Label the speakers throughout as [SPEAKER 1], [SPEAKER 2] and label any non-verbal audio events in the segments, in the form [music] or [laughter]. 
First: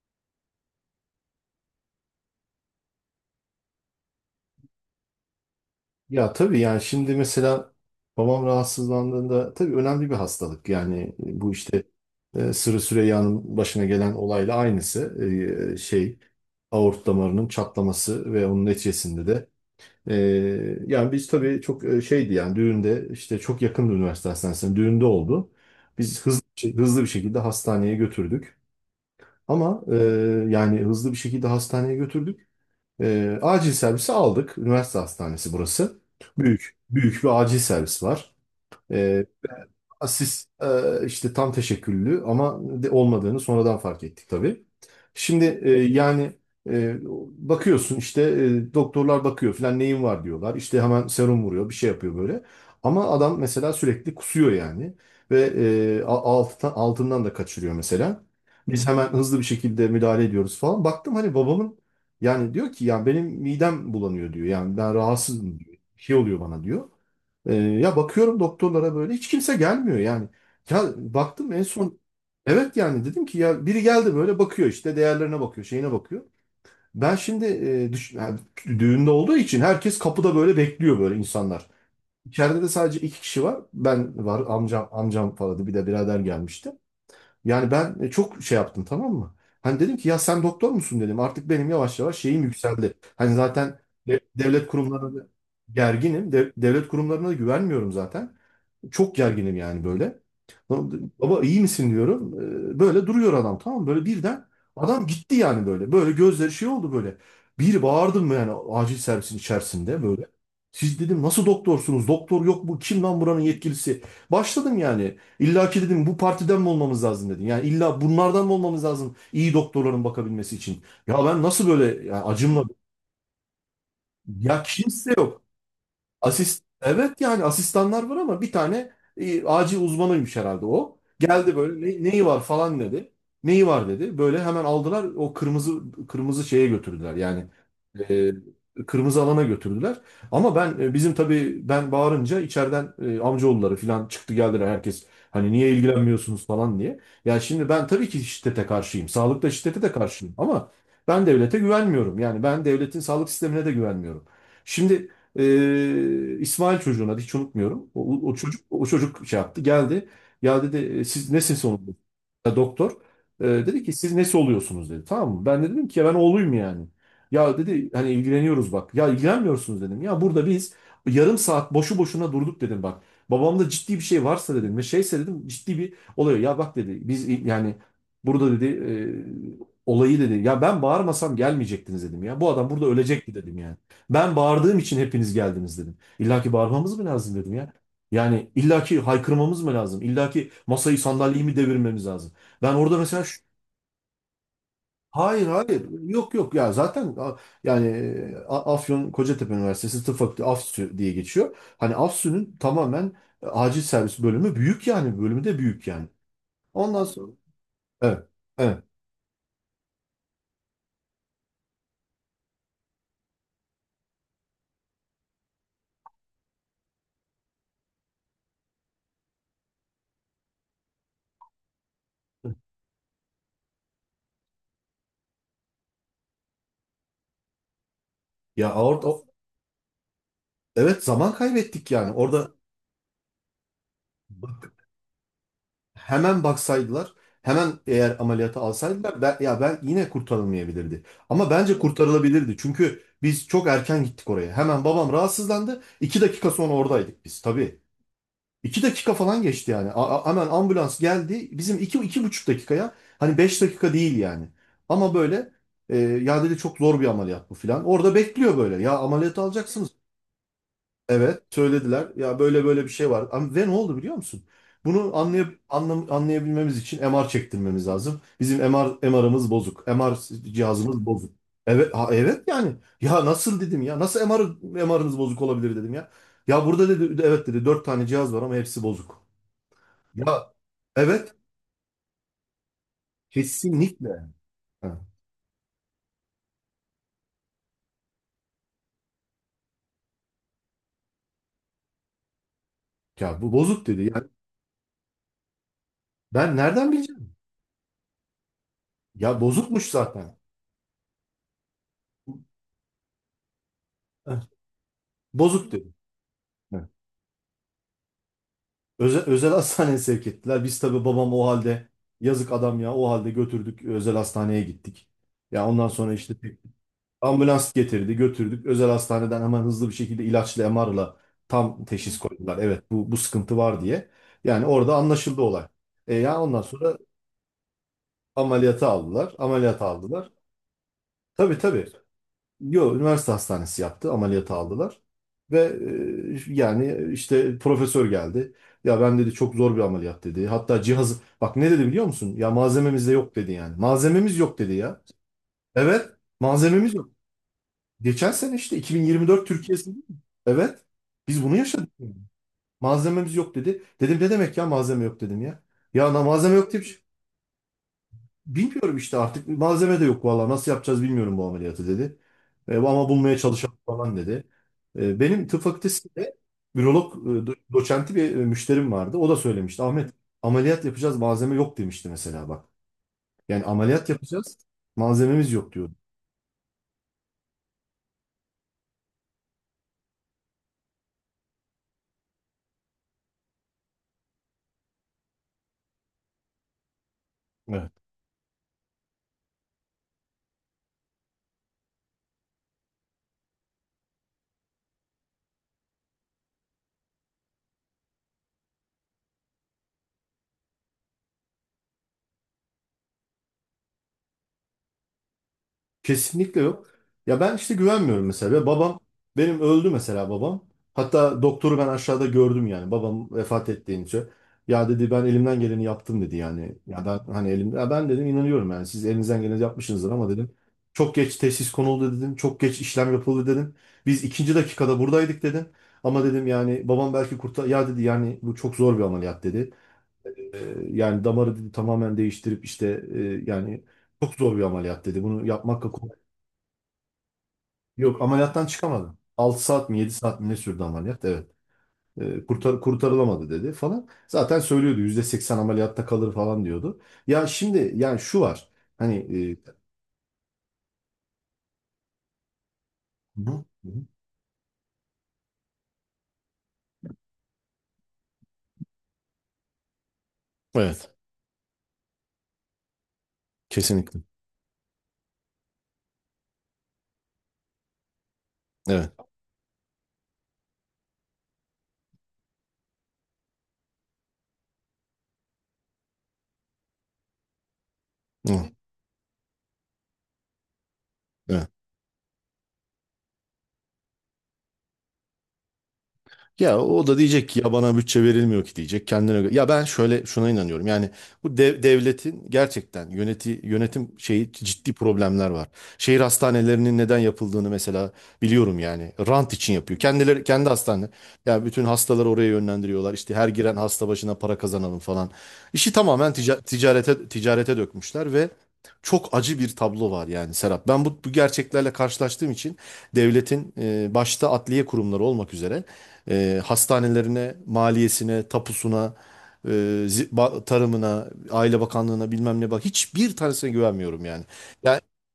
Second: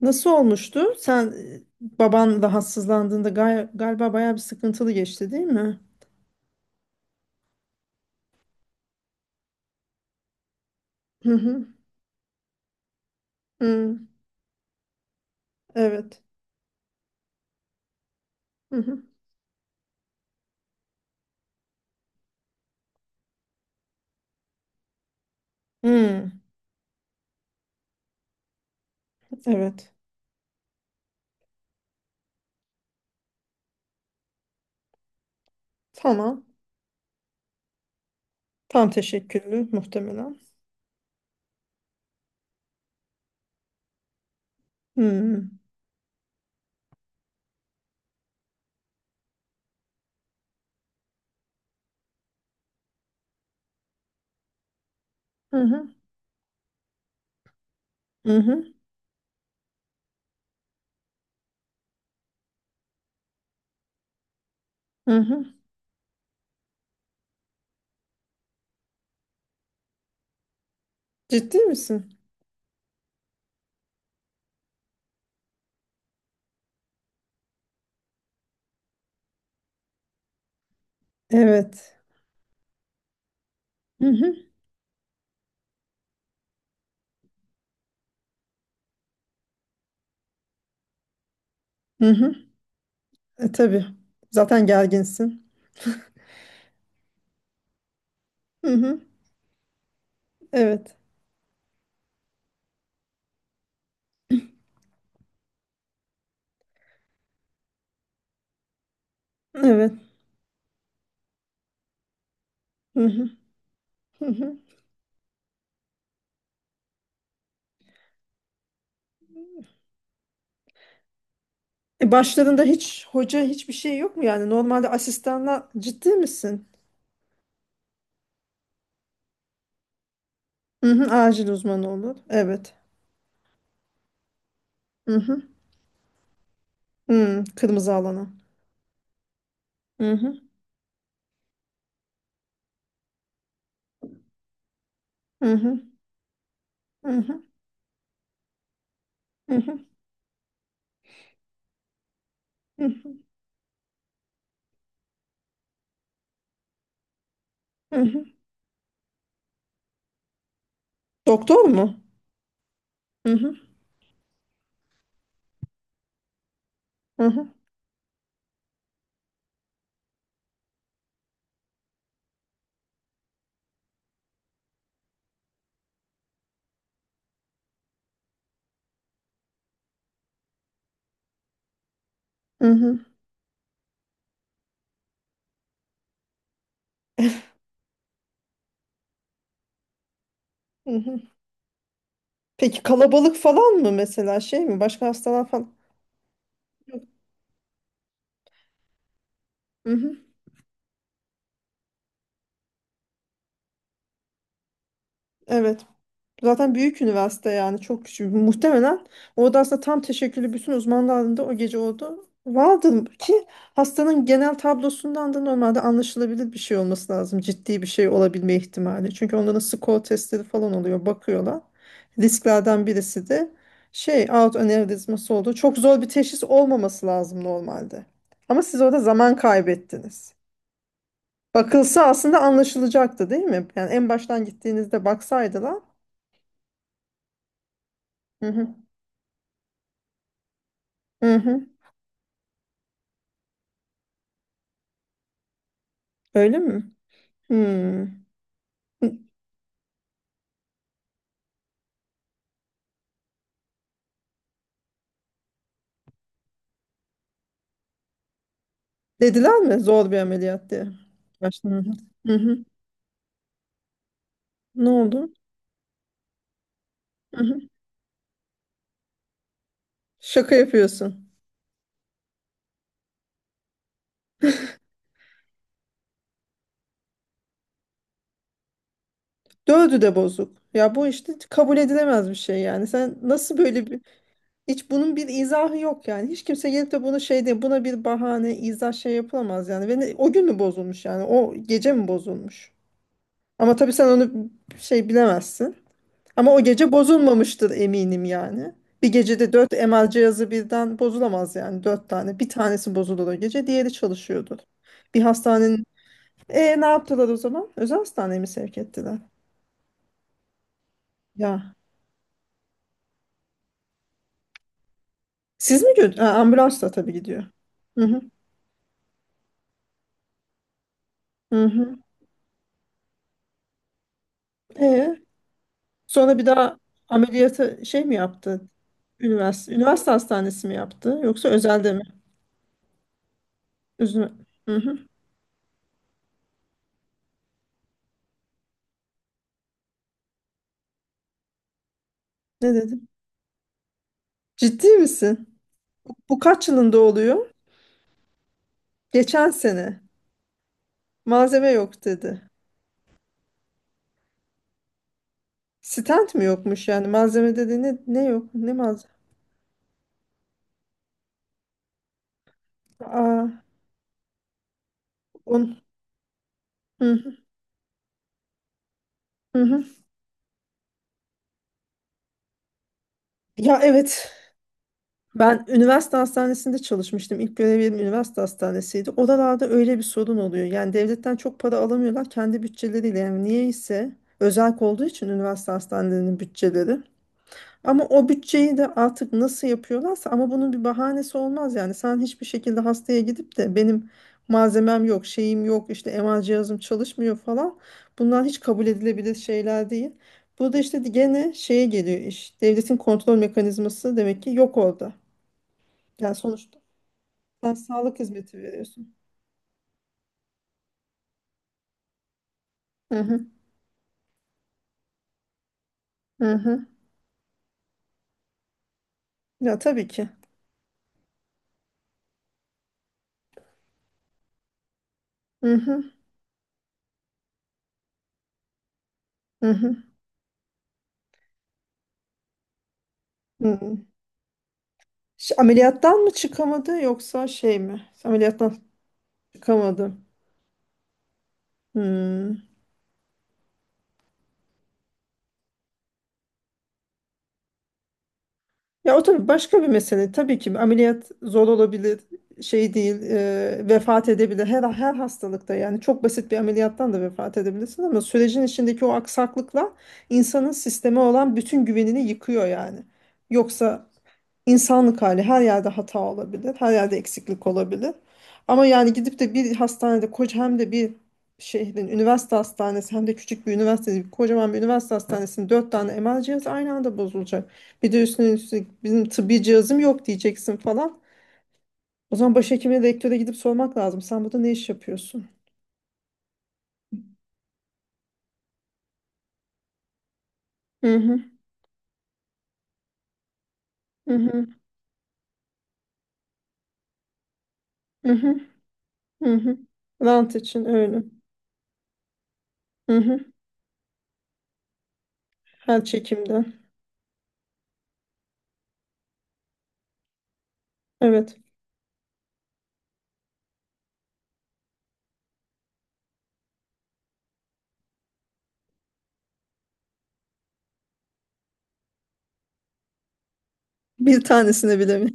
[SPEAKER 1] Nasıl olmuştu? Sen baban rahatsızlandığında galiba bayağı bir sıkıntılı geçti, değil mi?
[SPEAKER 2] Ya tabii yani şimdi mesela babam rahatsızlandığında tabii önemli bir hastalık. Yani
[SPEAKER 1] Hı
[SPEAKER 2] bu
[SPEAKER 1] hı.
[SPEAKER 2] işte Sırrı Süreyya'nın başına
[SPEAKER 1] Hı.
[SPEAKER 2] gelen olayla aynısı. Şey
[SPEAKER 1] Evet.
[SPEAKER 2] aort damarının çatlaması ve onun
[SPEAKER 1] Hı hı.
[SPEAKER 2] neticesinde de e, yani biz tabii çok şeydi yani düğünde işte çok yakındı üniversite hastanesine, düğünde oldu. Biz
[SPEAKER 1] Hı.
[SPEAKER 2] hızlı bir şekilde hastaneye götürdük. Ama
[SPEAKER 1] Evet.
[SPEAKER 2] yani hızlı bir şekilde hastaneye götürdük. Acil servisi aldık. Üniversite hastanesi burası.
[SPEAKER 1] Tamam.
[SPEAKER 2] Büyük, büyük bir acil servis var.
[SPEAKER 1] Tam
[SPEAKER 2] Ee,
[SPEAKER 1] teşekküllü muhtemelen.
[SPEAKER 2] İşte tam teşekküllü ama de olmadığını sonradan fark ettik tabii.
[SPEAKER 1] Hı hı.
[SPEAKER 2] Şimdi e, bakıyorsun işte doktorlar bakıyor falan neyin var diyorlar. İşte hemen serum vuruyor, bir şey yapıyor böyle. Ama adam mesela sürekli kusuyor yani, ve
[SPEAKER 1] Hı
[SPEAKER 2] altından da kaçırıyor mesela.
[SPEAKER 1] hı.
[SPEAKER 2] Biz hemen hızlı bir şekilde müdahale ediyoruz falan. Baktım hani babamın, yani diyor ki, yani benim midem bulanıyor diyor. Yani ben
[SPEAKER 1] Hı hı.
[SPEAKER 2] rahatsızım diyor. Bir şey oluyor bana diyor. Ya bakıyorum doktorlara, böyle hiç kimse gelmiyor yani. Ya baktım
[SPEAKER 1] Ciddi
[SPEAKER 2] en son,
[SPEAKER 1] misin?
[SPEAKER 2] evet, yani dedim ki, ya biri geldi böyle, bakıyor işte, değerlerine bakıyor, şeyine bakıyor. Ben şimdi yani düğünde olduğu için herkes kapıda böyle bekliyor, böyle insanlar.
[SPEAKER 1] Evet.
[SPEAKER 2] İçeride de sadece 2 kişi var.
[SPEAKER 1] Hı
[SPEAKER 2] Ben
[SPEAKER 1] hı.
[SPEAKER 2] var, amcam falan, bir de birader gelmişti. Yani ben çok şey yaptım, tamam mı? Hani dedim ki, ya sen doktor musun dedim. Artık benim yavaş
[SPEAKER 1] Hı
[SPEAKER 2] yavaş
[SPEAKER 1] hı.
[SPEAKER 2] şeyim yükseldi. Hani
[SPEAKER 1] E,
[SPEAKER 2] zaten
[SPEAKER 1] tabii. Zaten
[SPEAKER 2] devlet kurumlarına da
[SPEAKER 1] gerginsin.
[SPEAKER 2] gerginim. Devlet kurumlarına da güvenmiyorum zaten.
[SPEAKER 1] Hı hı.
[SPEAKER 2] Çok gerginim yani böyle.
[SPEAKER 1] Evet.
[SPEAKER 2] Baba iyi misin diyorum. Böyle duruyor adam, tamam mı? Böyle birden adam gitti yani böyle. Böyle gözleri şey oldu böyle. Bir bağırdım yani acil servisin
[SPEAKER 1] Evet.
[SPEAKER 2] içerisinde böyle. Siz dedim nasıl doktorsunuz? Doktor yok, bu kim
[SPEAKER 1] Hı
[SPEAKER 2] lan
[SPEAKER 1] hı.
[SPEAKER 2] buranın yetkilisi?
[SPEAKER 1] Hı hı.
[SPEAKER 2] Başladım yani. İlla ki dedim bu partiden mi olmamız lazım dedim. Yani illa bunlardan mı olmamız lazım, iyi doktorların bakabilmesi için? Ya ben nasıl böyle,
[SPEAKER 1] E,
[SPEAKER 2] ya
[SPEAKER 1] başlarında
[SPEAKER 2] acımla,
[SPEAKER 1] hiç hoca hiçbir şey yok mu yani?
[SPEAKER 2] ya
[SPEAKER 1] Normalde
[SPEAKER 2] kimse yok.
[SPEAKER 1] asistanla ciddi misin?
[SPEAKER 2] Evet, yani asistanlar var ama bir tane acil uzmanıymış herhalde
[SPEAKER 1] Hı
[SPEAKER 2] o.
[SPEAKER 1] hı, acil
[SPEAKER 2] Geldi böyle,
[SPEAKER 1] uzmanı olur.
[SPEAKER 2] Neyi var?"
[SPEAKER 1] Evet.
[SPEAKER 2] falan dedi. Neyi var dedi. Böyle hemen aldılar,
[SPEAKER 1] Hı
[SPEAKER 2] o
[SPEAKER 1] hı.
[SPEAKER 2] kırmızı şeye götürdüler
[SPEAKER 1] Hı,
[SPEAKER 2] yani,
[SPEAKER 1] kırmızı alana.
[SPEAKER 2] e, kırmızı alana götürdüler.
[SPEAKER 1] Hı hı.
[SPEAKER 2] Ama ben bizim tabii ben bağırınca içeriden amcaoğulları falan çıktı, geldiler herkes. Hani
[SPEAKER 1] Hı
[SPEAKER 2] niye
[SPEAKER 1] hı.
[SPEAKER 2] ilgilenmiyorsunuz falan diye.
[SPEAKER 1] Hı
[SPEAKER 2] Ya
[SPEAKER 1] hı.
[SPEAKER 2] şimdi ben tabii ki şiddete karşıyım. Sağlıkta
[SPEAKER 1] Hı hı.
[SPEAKER 2] şiddete de karşıyım, ama ben devlete güvenmiyorum. Yani ben
[SPEAKER 1] Hı
[SPEAKER 2] devletin
[SPEAKER 1] hı.
[SPEAKER 2] sağlık sistemine de güvenmiyorum. Şimdi İsmail, çocuğun adı, hiç unutmuyorum.
[SPEAKER 1] Hı
[SPEAKER 2] O,
[SPEAKER 1] hı.
[SPEAKER 2] o çocuk o çocuk şey yaptı, geldi. Ya dedi, Siz nesin
[SPEAKER 1] Doktor
[SPEAKER 2] sonunda?"
[SPEAKER 1] mu?
[SPEAKER 2] Ya doktor.
[SPEAKER 1] Hı hı.
[SPEAKER 2] Dedi ki, siz nesi oluyorsunuz dedi. Tamam mı? Ben de dedim ki, ya ben oğluyum yani.
[SPEAKER 1] Hı hı.
[SPEAKER 2] Ya dedi hani ilgileniyoruz bak. Ya ilgilenmiyorsunuz dedim. Ya burada biz yarım saat boşu boşuna durduk dedim bak. Babamda ciddi bir şey varsa dedim, ve şeyse dedim, ciddi bir oluyor. Ya bak dedi biz yani, burada dedi olayı dedi. Ya ben bağırmasam gelmeyecektiniz dedim ya. Bu
[SPEAKER 1] Hı
[SPEAKER 2] adam burada
[SPEAKER 1] hı.
[SPEAKER 2] ölecekti dedim yani. Ben bağırdığım için hepiniz geldiniz dedim. İlla ki bağırmamız mı lazım dedim ya. Yani illa ki haykırmamız mı lazım? İlla ki
[SPEAKER 1] Hı
[SPEAKER 2] masayı
[SPEAKER 1] hı.
[SPEAKER 2] sandalyeyi mi devirmemiz lazım? Ben
[SPEAKER 1] Peki
[SPEAKER 2] orada mesela
[SPEAKER 1] kalabalık falan mı mesela şey mi? Başka
[SPEAKER 2] hayır
[SPEAKER 1] hastalar falan?
[SPEAKER 2] hayır, yok yok, ya
[SPEAKER 1] Yok.
[SPEAKER 2] zaten Afyon Kocatepe
[SPEAKER 1] Hı
[SPEAKER 2] Üniversitesi
[SPEAKER 1] hı.
[SPEAKER 2] Tıp Fakültesi, AFSÜ diye geçiyor. Hani AFSÜ'nün tamamen acil servis bölümü büyük, yani bölümü de
[SPEAKER 1] Evet.
[SPEAKER 2] büyük yani.
[SPEAKER 1] Zaten büyük
[SPEAKER 2] Ondan sonra
[SPEAKER 1] üniversite yani çok
[SPEAKER 2] evet,
[SPEAKER 1] küçük.
[SPEAKER 2] evet.
[SPEAKER 1] Muhtemelen orada aslında tam teşekküllü bütün uzman dalında o gece oldu. Vardı ki hastanın genel tablosundan da normalde anlaşılabilir bir şey olması lazım. Ciddi bir şey olabilme ihtimali. Çünkü onların skor testleri falan oluyor. Bakıyorlar. Risklerden birisi de şey aort anevrizması oldu. Çok zor bir teşhis olmaması lazım normalde. Ama
[SPEAKER 2] Ya
[SPEAKER 1] siz orada
[SPEAKER 2] orada,
[SPEAKER 1] zaman kaybettiniz.
[SPEAKER 2] evet, zaman kaybettik
[SPEAKER 1] Bakılsa
[SPEAKER 2] yani
[SPEAKER 1] aslında
[SPEAKER 2] orada.
[SPEAKER 1] anlaşılacaktı değil mi? Yani en baştan gittiğinizde baksaydılar.
[SPEAKER 2] Hemen baksaydılar, hemen eğer
[SPEAKER 1] Hı
[SPEAKER 2] ameliyata
[SPEAKER 1] hı.
[SPEAKER 2] alsaydılar, ben yine kurtarılmayabilirdi.
[SPEAKER 1] Hı
[SPEAKER 2] Ama
[SPEAKER 1] hı.
[SPEAKER 2] bence kurtarılabilirdi. Çünkü biz çok erken gittik oraya. Hemen babam rahatsızlandı. 2 dakika
[SPEAKER 1] Öyle
[SPEAKER 2] sonra
[SPEAKER 1] mi?
[SPEAKER 2] oradaydık biz tabii.
[SPEAKER 1] Hmm.
[SPEAKER 2] 2 dakika falan geçti yani. Hemen ambulans geldi. Bizim iki, iki buçuk dakikaya, hani 5 dakika değil yani. Ama böyle, ya dedi çok zor bir ameliyat bu filan. Orada bekliyor böyle. Ya ameliyat
[SPEAKER 1] Dediler mi
[SPEAKER 2] alacaksın.
[SPEAKER 1] zor bir ameliyat diye?
[SPEAKER 2] Evet,
[SPEAKER 1] Baştan.
[SPEAKER 2] söylediler.
[SPEAKER 1] Hı
[SPEAKER 2] Ya
[SPEAKER 1] hı.
[SPEAKER 2] böyle böyle bir şey var. Ama ve ne oldu biliyor musun?
[SPEAKER 1] Ne
[SPEAKER 2] Bunu
[SPEAKER 1] oldu?
[SPEAKER 2] anlayabilmemiz için MR
[SPEAKER 1] Hı hı.
[SPEAKER 2] çektirmemiz lazım. Bizim MR'ımız bozuk. MR
[SPEAKER 1] Şaka
[SPEAKER 2] cihazımız
[SPEAKER 1] yapıyorsun.
[SPEAKER 2] bozuk. Evet, ha, evet yani. Ya nasıl dedim ya? Nasıl MR'ınız bozuk olabilir dedim ya. Ya burada dedi evet dedi, 4 tane cihaz var ama hepsi bozuk.
[SPEAKER 1] Dördü de
[SPEAKER 2] Ya,
[SPEAKER 1] bozuk. Ya bu işte
[SPEAKER 2] evet,
[SPEAKER 1] kabul edilemez bir şey yani. Sen nasıl böyle bir...
[SPEAKER 2] kesinlikle.
[SPEAKER 1] Hiç
[SPEAKER 2] Ha,
[SPEAKER 1] bunun bir izahı yok yani. Hiç kimse gelip de bunu şey diye buna bir bahane, izah şey yapılamaz yani. Ve o gün mü bozulmuş yani? O gece mi bozulmuş?
[SPEAKER 2] Ya bu
[SPEAKER 1] Ama
[SPEAKER 2] bozuk
[SPEAKER 1] tabii
[SPEAKER 2] dedi.
[SPEAKER 1] sen
[SPEAKER 2] Yani
[SPEAKER 1] onu şey bilemezsin. Ama
[SPEAKER 2] ben
[SPEAKER 1] o gece
[SPEAKER 2] nereden bileceğim?
[SPEAKER 1] bozulmamıştır eminim yani. Bir
[SPEAKER 2] Ya
[SPEAKER 1] gecede dört
[SPEAKER 2] bozukmuş
[SPEAKER 1] MR
[SPEAKER 2] zaten.
[SPEAKER 1] cihazı birden bozulamaz yani dört tane. Bir tanesi bozulur o gece, diğeri
[SPEAKER 2] Heh,
[SPEAKER 1] çalışıyordur. Bir
[SPEAKER 2] Bozuk
[SPEAKER 1] hastanenin...
[SPEAKER 2] dedi.
[SPEAKER 1] E ne yaptılar o zaman? Özel hastaneye mi sevk ettiler?
[SPEAKER 2] Özel hastaneye sevk ettiler. Biz tabii babam o
[SPEAKER 1] Ya.
[SPEAKER 2] halde, yazık adam, ya o halde götürdük, özel hastaneye gittik. Ya
[SPEAKER 1] Siz
[SPEAKER 2] ondan
[SPEAKER 1] mi
[SPEAKER 2] sonra
[SPEAKER 1] gördünüz?
[SPEAKER 2] işte
[SPEAKER 1] Ambulansla tabii gidiyor.
[SPEAKER 2] ambulans
[SPEAKER 1] Hı
[SPEAKER 2] getirdi,
[SPEAKER 1] hı.
[SPEAKER 2] götürdük. Özel hastaneden hemen hızlı bir şekilde ilaçla, MR'la
[SPEAKER 1] Hı
[SPEAKER 2] tam
[SPEAKER 1] hı.
[SPEAKER 2] teşhis koydular. Evet bu sıkıntı var diye. Yani orada
[SPEAKER 1] E
[SPEAKER 2] anlaşıldı olay.
[SPEAKER 1] sonra
[SPEAKER 2] Ya
[SPEAKER 1] bir
[SPEAKER 2] ondan
[SPEAKER 1] daha
[SPEAKER 2] sonra
[SPEAKER 1] ameliyatı şey mi yaptı?
[SPEAKER 2] ameliyata aldılar.
[SPEAKER 1] Üniversite,
[SPEAKER 2] Ameliyata
[SPEAKER 1] üniversite
[SPEAKER 2] aldılar.
[SPEAKER 1] hastanesi mi yaptı? Yoksa
[SPEAKER 2] Tabii, tabii.
[SPEAKER 1] özelde mi?
[SPEAKER 2] Yo, üniversite hastanesi yaptı.
[SPEAKER 1] Üzme.
[SPEAKER 2] Ameliyata
[SPEAKER 1] Hı hı.
[SPEAKER 2] aldılar. Ve yani işte profesör geldi. Ya ben dedi çok zor bir ameliyat dedi. Hatta cihazı bak ne dedi biliyor musun? Ya
[SPEAKER 1] Ne dedim?
[SPEAKER 2] malzememiz de yok dedi yani. Malzememiz yok dedi
[SPEAKER 1] Ciddi
[SPEAKER 2] ya.
[SPEAKER 1] misin?
[SPEAKER 2] Evet,
[SPEAKER 1] Bu kaç
[SPEAKER 2] malzememiz
[SPEAKER 1] yılında
[SPEAKER 2] yok.
[SPEAKER 1] oluyor?
[SPEAKER 2] Geçen sene işte 2024
[SPEAKER 1] Geçen
[SPEAKER 2] Türkiye'si değil
[SPEAKER 1] sene.
[SPEAKER 2] mi? Evet. Biz bunu
[SPEAKER 1] Malzeme
[SPEAKER 2] yaşadık
[SPEAKER 1] yok
[SPEAKER 2] yani.
[SPEAKER 1] dedi.
[SPEAKER 2] Malzememiz yok dedi. Dedim ne demek ya malzeme yok dedim ya. Ya na
[SPEAKER 1] Stent mi
[SPEAKER 2] malzeme yok diye bir
[SPEAKER 1] yokmuş
[SPEAKER 2] şey-
[SPEAKER 1] yani? Malzeme dedi ne yok? Ne
[SPEAKER 2] Bilmiyorum
[SPEAKER 1] malzeme?
[SPEAKER 2] işte artık malzeme de yok, valla nasıl yapacağız bilmiyorum bu ameliyatı dedi. Ama bulmaya
[SPEAKER 1] Aa,
[SPEAKER 2] çalışalım falan dedi. Benim tıp
[SPEAKER 1] on,
[SPEAKER 2] fakültesinde
[SPEAKER 1] hı,
[SPEAKER 2] ürolog
[SPEAKER 1] hı,
[SPEAKER 2] doçenti bir müşterim vardı. O da
[SPEAKER 1] hı.
[SPEAKER 2] söylemişti,
[SPEAKER 1] hı.
[SPEAKER 2] Ahmet, ameliyat yapacağız malzeme yok demişti mesela bak. Yani
[SPEAKER 1] Ya
[SPEAKER 2] ameliyat
[SPEAKER 1] evet.
[SPEAKER 2] yapacağız malzememiz
[SPEAKER 1] Ben
[SPEAKER 2] yok diyordu.
[SPEAKER 1] üniversite hastanesinde çalışmıştım. İlk görevim üniversite hastanesiydi. Oralarda öyle bir sorun oluyor. Yani devletten çok para alamıyorlar kendi bütçeleriyle. Yani niyeyse özel olduğu için üniversite hastanelerinin bütçeleri. Ama o bütçeyi de artık nasıl yapıyorlarsa ama bunun bir bahanesi olmaz yani. Sen hiçbir şekilde hastaya gidip de benim malzemem yok, şeyim yok, işte MR cihazım çalışmıyor falan. Bunlar hiç kabul edilebilir şeyler değil. Burada işte gene şeye geliyor iş. Devletin kontrol mekanizması demek ki yok orada. Yani
[SPEAKER 2] Kesinlikle
[SPEAKER 1] sonuçta
[SPEAKER 2] yok. Ya ben
[SPEAKER 1] sen
[SPEAKER 2] işte
[SPEAKER 1] sağlık
[SPEAKER 2] güvenmiyorum mesela.
[SPEAKER 1] hizmeti
[SPEAKER 2] Ve babam
[SPEAKER 1] veriyorsun.
[SPEAKER 2] benim öldü mesela, babam. Hatta doktoru ben aşağıda gördüm yani
[SPEAKER 1] Hı
[SPEAKER 2] babam
[SPEAKER 1] hı,
[SPEAKER 2] vefat ettiğince. Ya dedi ben elimden geleni yaptım dedi
[SPEAKER 1] hı
[SPEAKER 2] yani.
[SPEAKER 1] hı.
[SPEAKER 2] Ya ben hani elim, ya ben dedim inanıyorum yani siz elinizden geleni
[SPEAKER 1] Ya tabii
[SPEAKER 2] yapmışsınızdır
[SPEAKER 1] ki.
[SPEAKER 2] ama dedim, çok geç teşhis konuldu dedim. Çok geç işlem yapıldı dedim. Biz ikinci dakikada buradaydık dedim.
[SPEAKER 1] Hı hı,
[SPEAKER 2] Ama dedim yani babam belki kurtar, ya dedi yani bu çok zor bir ameliyat
[SPEAKER 1] hı
[SPEAKER 2] dedi.
[SPEAKER 1] hı,
[SPEAKER 2] Yani damarı dedi tamamen değiştirip işte,
[SPEAKER 1] hı
[SPEAKER 2] yani
[SPEAKER 1] hı.
[SPEAKER 2] çok zor bir ameliyat dedi. Bunu
[SPEAKER 1] Ş-
[SPEAKER 2] yapmakla.
[SPEAKER 1] Ameliyattan mı çıkamadı yoksa şey mi?
[SPEAKER 2] Yok, ameliyattan
[SPEAKER 1] Ameliyattan
[SPEAKER 2] çıkamadı. 6 saat mi, 7
[SPEAKER 1] çıkamadı.
[SPEAKER 2] saat mi ne sürdü ameliyat? Evet.
[SPEAKER 1] Hmm.
[SPEAKER 2] Kurtarılamadı dedi falan. Zaten söylüyordu %80 ameliyatta kalır falan diyordu. Ya şimdi yani şu var.
[SPEAKER 1] Ya
[SPEAKER 2] Hani
[SPEAKER 1] o tabii
[SPEAKER 2] e,
[SPEAKER 1] başka bir mesele. Tabii ki ameliyat zor olabilir, şey değil,
[SPEAKER 2] bu.
[SPEAKER 1] e, vefat edebilir. Her hastalıkta yani çok basit bir ameliyattan da vefat edebilirsin ama sürecin içindeki o aksaklıkla insanın
[SPEAKER 2] Evet.
[SPEAKER 1] sisteme olan bütün güvenini yıkıyor yani. Yoksa
[SPEAKER 2] Kesinlikle.
[SPEAKER 1] İnsanlık hali her yerde hata olabilir, her yerde eksiklik olabilir. Ama yani
[SPEAKER 2] Evet.
[SPEAKER 1] gidip de bir hastanede koca hem de bir şehrin üniversite hastanesi hem de küçük bir üniversite, kocaman bir üniversite hastanesinin dört tane MR cihazı aynı anda bozulacak. Bir de üstüne
[SPEAKER 2] Hı,
[SPEAKER 1] üstlük bizim tıbbi cihazım yok diyeceksin falan.
[SPEAKER 2] evet.
[SPEAKER 1] O zaman başhekime, rektöre gidip sormak lazım. Sen burada ne iş yapıyorsun?
[SPEAKER 2] Ya o da diyecek ki, ya bana bütçe verilmiyor ki diyecek kendine göre. Ya ben şöyle şuna inanıyorum. Yani
[SPEAKER 1] Hı hı,
[SPEAKER 2] bu devletin gerçekten yönetim
[SPEAKER 1] hı
[SPEAKER 2] şeyi
[SPEAKER 1] hı,
[SPEAKER 2] ciddi problemler var. Şehir hastanelerinin neden yapıldığını mesela
[SPEAKER 1] hı hı,
[SPEAKER 2] biliyorum yani. Rant
[SPEAKER 1] hı
[SPEAKER 2] için
[SPEAKER 1] hı.
[SPEAKER 2] yapıyor. Kendileri
[SPEAKER 1] Rant
[SPEAKER 2] kendi
[SPEAKER 1] için
[SPEAKER 2] hastane.
[SPEAKER 1] öyle.
[SPEAKER 2] Ya bütün hastaları oraya yönlendiriyorlar.
[SPEAKER 1] Hı
[SPEAKER 2] İşte
[SPEAKER 1] hı.
[SPEAKER 2] her giren hasta başına para kazanalım falan. İşi
[SPEAKER 1] Her
[SPEAKER 2] tamamen tica-
[SPEAKER 1] çekimden.
[SPEAKER 2] ticarete ticarete dökmüşler ve çok acı bir tablo var yani, Serap. Ben bu
[SPEAKER 1] Evet.
[SPEAKER 2] gerçeklerle karşılaştığım için devletin başta adliye kurumları olmak üzere, hastanelerine, maliyesine, tapusuna, e, tarımına, Aile Bakanlığına, bilmem ne, bak, hiçbir tanesine güvenmiyorum
[SPEAKER 1] Bir
[SPEAKER 2] yani.
[SPEAKER 1] tanesine
[SPEAKER 2] Ya
[SPEAKER 1] bile mi?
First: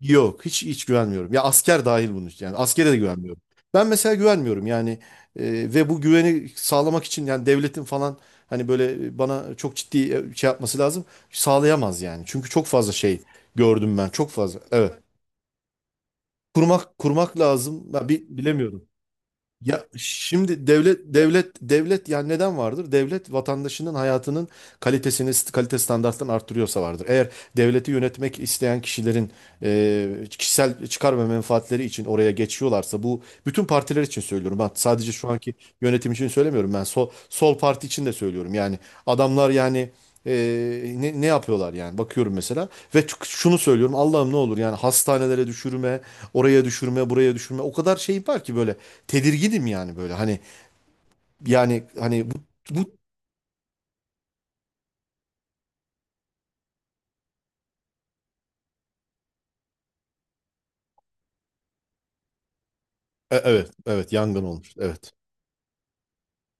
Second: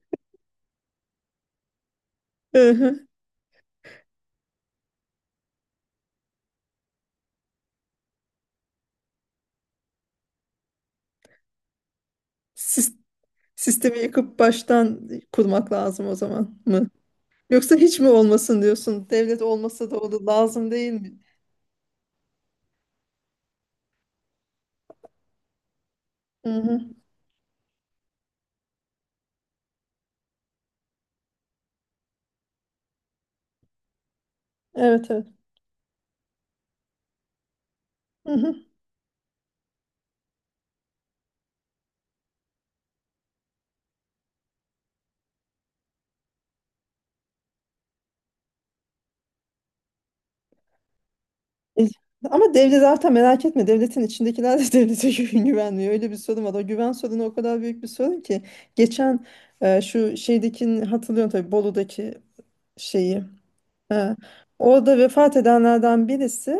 [SPEAKER 2] yok, hiç güvenmiyorum. Ya asker dahil bunun için yani
[SPEAKER 1] Hı
[SPEAKER 2] askere de
[SPEAKER 1] hı.
[SPEAKER 2] güvenmiyorum. Ben mesela güvenmiyorum yani, ve bu güveni sağlamak için yani devletin falan, hani böyle bana çok ciddi şey yapması lazım. Sağlayamaz yani. Çünkü çok fazla
[SPEAKER 1] Sis-
[SPEAKER 2] şey gördüm
[SPEAKER 1] Sistemi
[SPEAKER 2] ben. Çok
[SPEAKER 1] yıkıp
[SPEAKER 2] fazla. Evet.
[SPEAKER 1] baştan kurmak lazım o zaman mı?
[SPEAKER 2] Kurmak, kurmak
[SPEAKER 1] Yoksa
[SPEAKER 2] lazım.
[SPEAKER 1] hiç
[SPEAKER 2] Ben
[SPEAKER 1] mi olmasın
[SPEAKER 2] bilemiyorum.
[SPEAKER 1] diyorsun? Devlet
[SPEAKER 2] Ya
[SPEAKER 1] olmasa da olur
[SPEAKER 2] şimdi
[SPEAKER 1] lazım değil
[SPEAKER 2] devlet,
[SPEAKER 1] mi?
[SPEAKER 2] devlet, devlet, yani neden vardır? Devlet vatandaşının hayatının kalite standartlarını
[SPEAKER 1] Hı hı.
[SPEAKER 2] arttırıyorsa vardır. Eğer devleti yönetmek isteyen kişilerin kişisel çıkar ve menfaatleri için oraya geçiyorlarsa, bu bütün partiler için söylüyorum. Ben
[SPEAKER 1] Evet,
[SPEAKER 2] sadece
[SPEAKER 1] evet.
[SPEAKER 2] şu anki yönetim için söylemiyorum ben. Sol parti için de
[SPEAKER 1] Hı
[SPEAKER 2] söylüyorum.
[SPEAKER 1] hı.
[SPEAKER 2] Yani adamlar yani, ne yapıyorlar yani, bakıyorum mesela, ve şunu söylüyorum, Allah'ım ne olur, yani hastanelere düşürme, oraya düşürme, buraya düşürme, o kadar şey var ki böyle, tedirginim yani böyle, hani
[SPEAKER 1] E,
[SPEAKER 2] yani hani
[SPEAKER 1] ama devlet
[SPEAKER 2] bu
[SPEAKER 1] zaten merak etme devletin içindekiler de [laughs] devlete güvenmiyor. Öyle bir sorun var. O güven sorunu o kadar büyük bir sorun ki. Geçen şu şeydekini hatırlıyorum tabii Bolu'daki şeyi.
[SPEAKER 2] Evet, evet,
[SPEAKER 1] E,
[SPEAKER 2] yangın olmuş,
[SPEAKER 1] orada
[SPEAKER 2] evet.
[SPEAKER 1] vefat edenlerden birisi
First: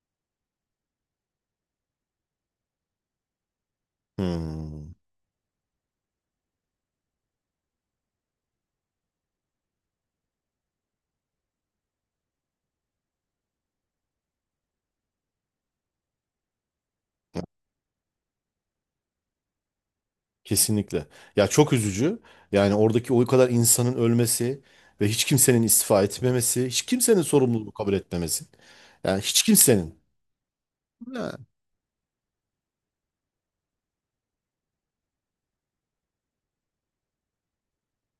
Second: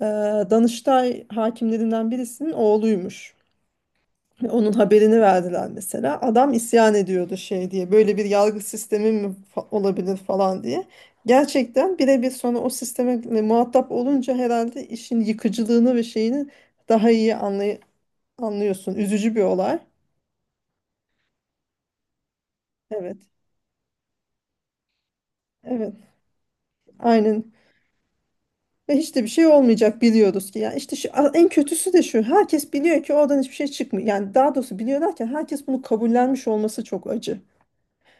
[SPEAKER 1] e, Danıştay hakimlerinden birisinin oğluymuş. Onun
[SPEAKER 2] Hmm.
[SPEAKER 1] haberini verdiler mesela. Adam isyan ediyordu şey diye. Böyle bir yargı sistemi mi olabilir falan diye. Gerçekten birebir sonra o sisteme muhatap olunca herhalde işin yıkıcılığını ve şeyini daha iyi anlıyorsun. Üzücü bir olay.
[SPEAKER 2] Kesinlikle, ya çok üzücü yani, oradaki o
[SPEAKER 1] Evet.
[SPEAKER 2] kadar insanın ölmesi, ve hiç kimsenin
[SPEAKER 1] Evet.
[SPEAKER 2] istifa etmemesi, hiç kimsenin
[SPEAKER 1] Aynen.
[SPEAKER 2] sorumluluğu kabul etmemesi,
[SPEAKER 1] Ve hiç
[SPEAKER 2] yani
[SPEAKER 1] de bir
[SPEAKER 2] hiç
[SPEAKER 1] şey
[SPEAKER 2] kimsenin.
[SPEAKER 1] olmayacak biliyoruz ki. Yani işte şu,
[SPEAKER 2] Ha,
[SPEAKER 1] en kötüsü de şu. Herkes biliyor ki oradan hiçbir şey çıkmıyor. Yani daha doğrusu biliyorlar ki herkes bunu kabullenmiş olması çok acı.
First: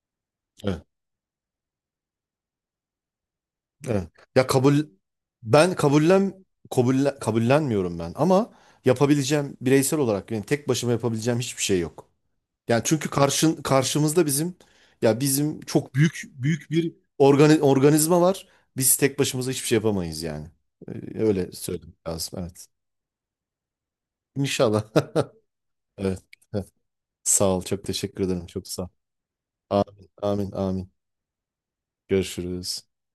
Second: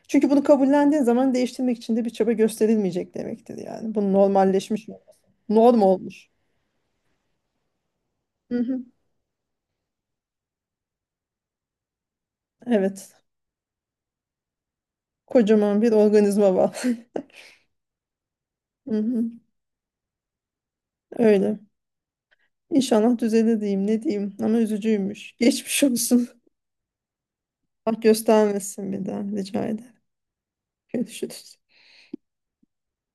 [SPEAKER 1] Çünkü bunu
[SPEAKER 2] evet.
[SPEAKER 1] kabullendiğin zaman değiştirmek için de bir çaba gösterilmeyecek demektir yani.
[SPEAKER 2] Evet.
[SPEAKER 1] Bu
[SPEAKER 2] Ya kabul
[SPEAKER 1] normalleşmiş olması.
[SPEAKER 2] ben
[SPEAKER 1] Norm olmuş.
[SPEAKER 2] kabullen Kabullenmiyorum ben, ama
[SPEAKER 1] Hı hı.
[SPEAKER 2] yapabileceğim bireysel olarak, yani tek başıma yapabileceğim hiçbir şey yok. Yani çünkü
[SPEAKER 1] Evet.
[SPEAKER 2] karşımızda bizim, ya bizim
[SPEAKER 1] Kocaman bir
[SPEAKER 2] çok büyük
[SPEAKER 1] organizma
[SPEAKER 2] büyük
[SPEAKER 1] var.
[SPEAKER 2] bir organizma var.
[SPEAKER 1] [laughs] Hı
[SPEAKER 2] Biz tek
[SPEAKER 1] hı.
[SPEAKER 2] başımıza hiçbir şey yapamayız yani. Ee, Öyle
[SPEAKER 1] Öyle.
[SPEAKER 2] söylemek lazım. Evet.
[SPEAKER 1] İnşallah düzelir diyeyim ne diyeyim ama
[SPEAKER 2] İnşallah.
[SPEAKER 1] üzücüymüş.
[SPEAKER 2] [laughs]
[SPEAKER 1] Geçmiş
[SPEAKER 2] Evet.
[SPEAKER 1] olsun.
[SPEAKER 2] Evet. Sağ ol. Çok
[SPEAKER 1] [laughs] Allah
[SPEAKER 2] teşekkür ederim. Çok sağ ol.
[SPEAKER 1] göstermesin bir daha rica ederim.
[SPEAKER 2] Amin. Amin. Amin.
[SPEAKER 1] Görüşürüz.
[SPEAKER 2] Görüşürüz.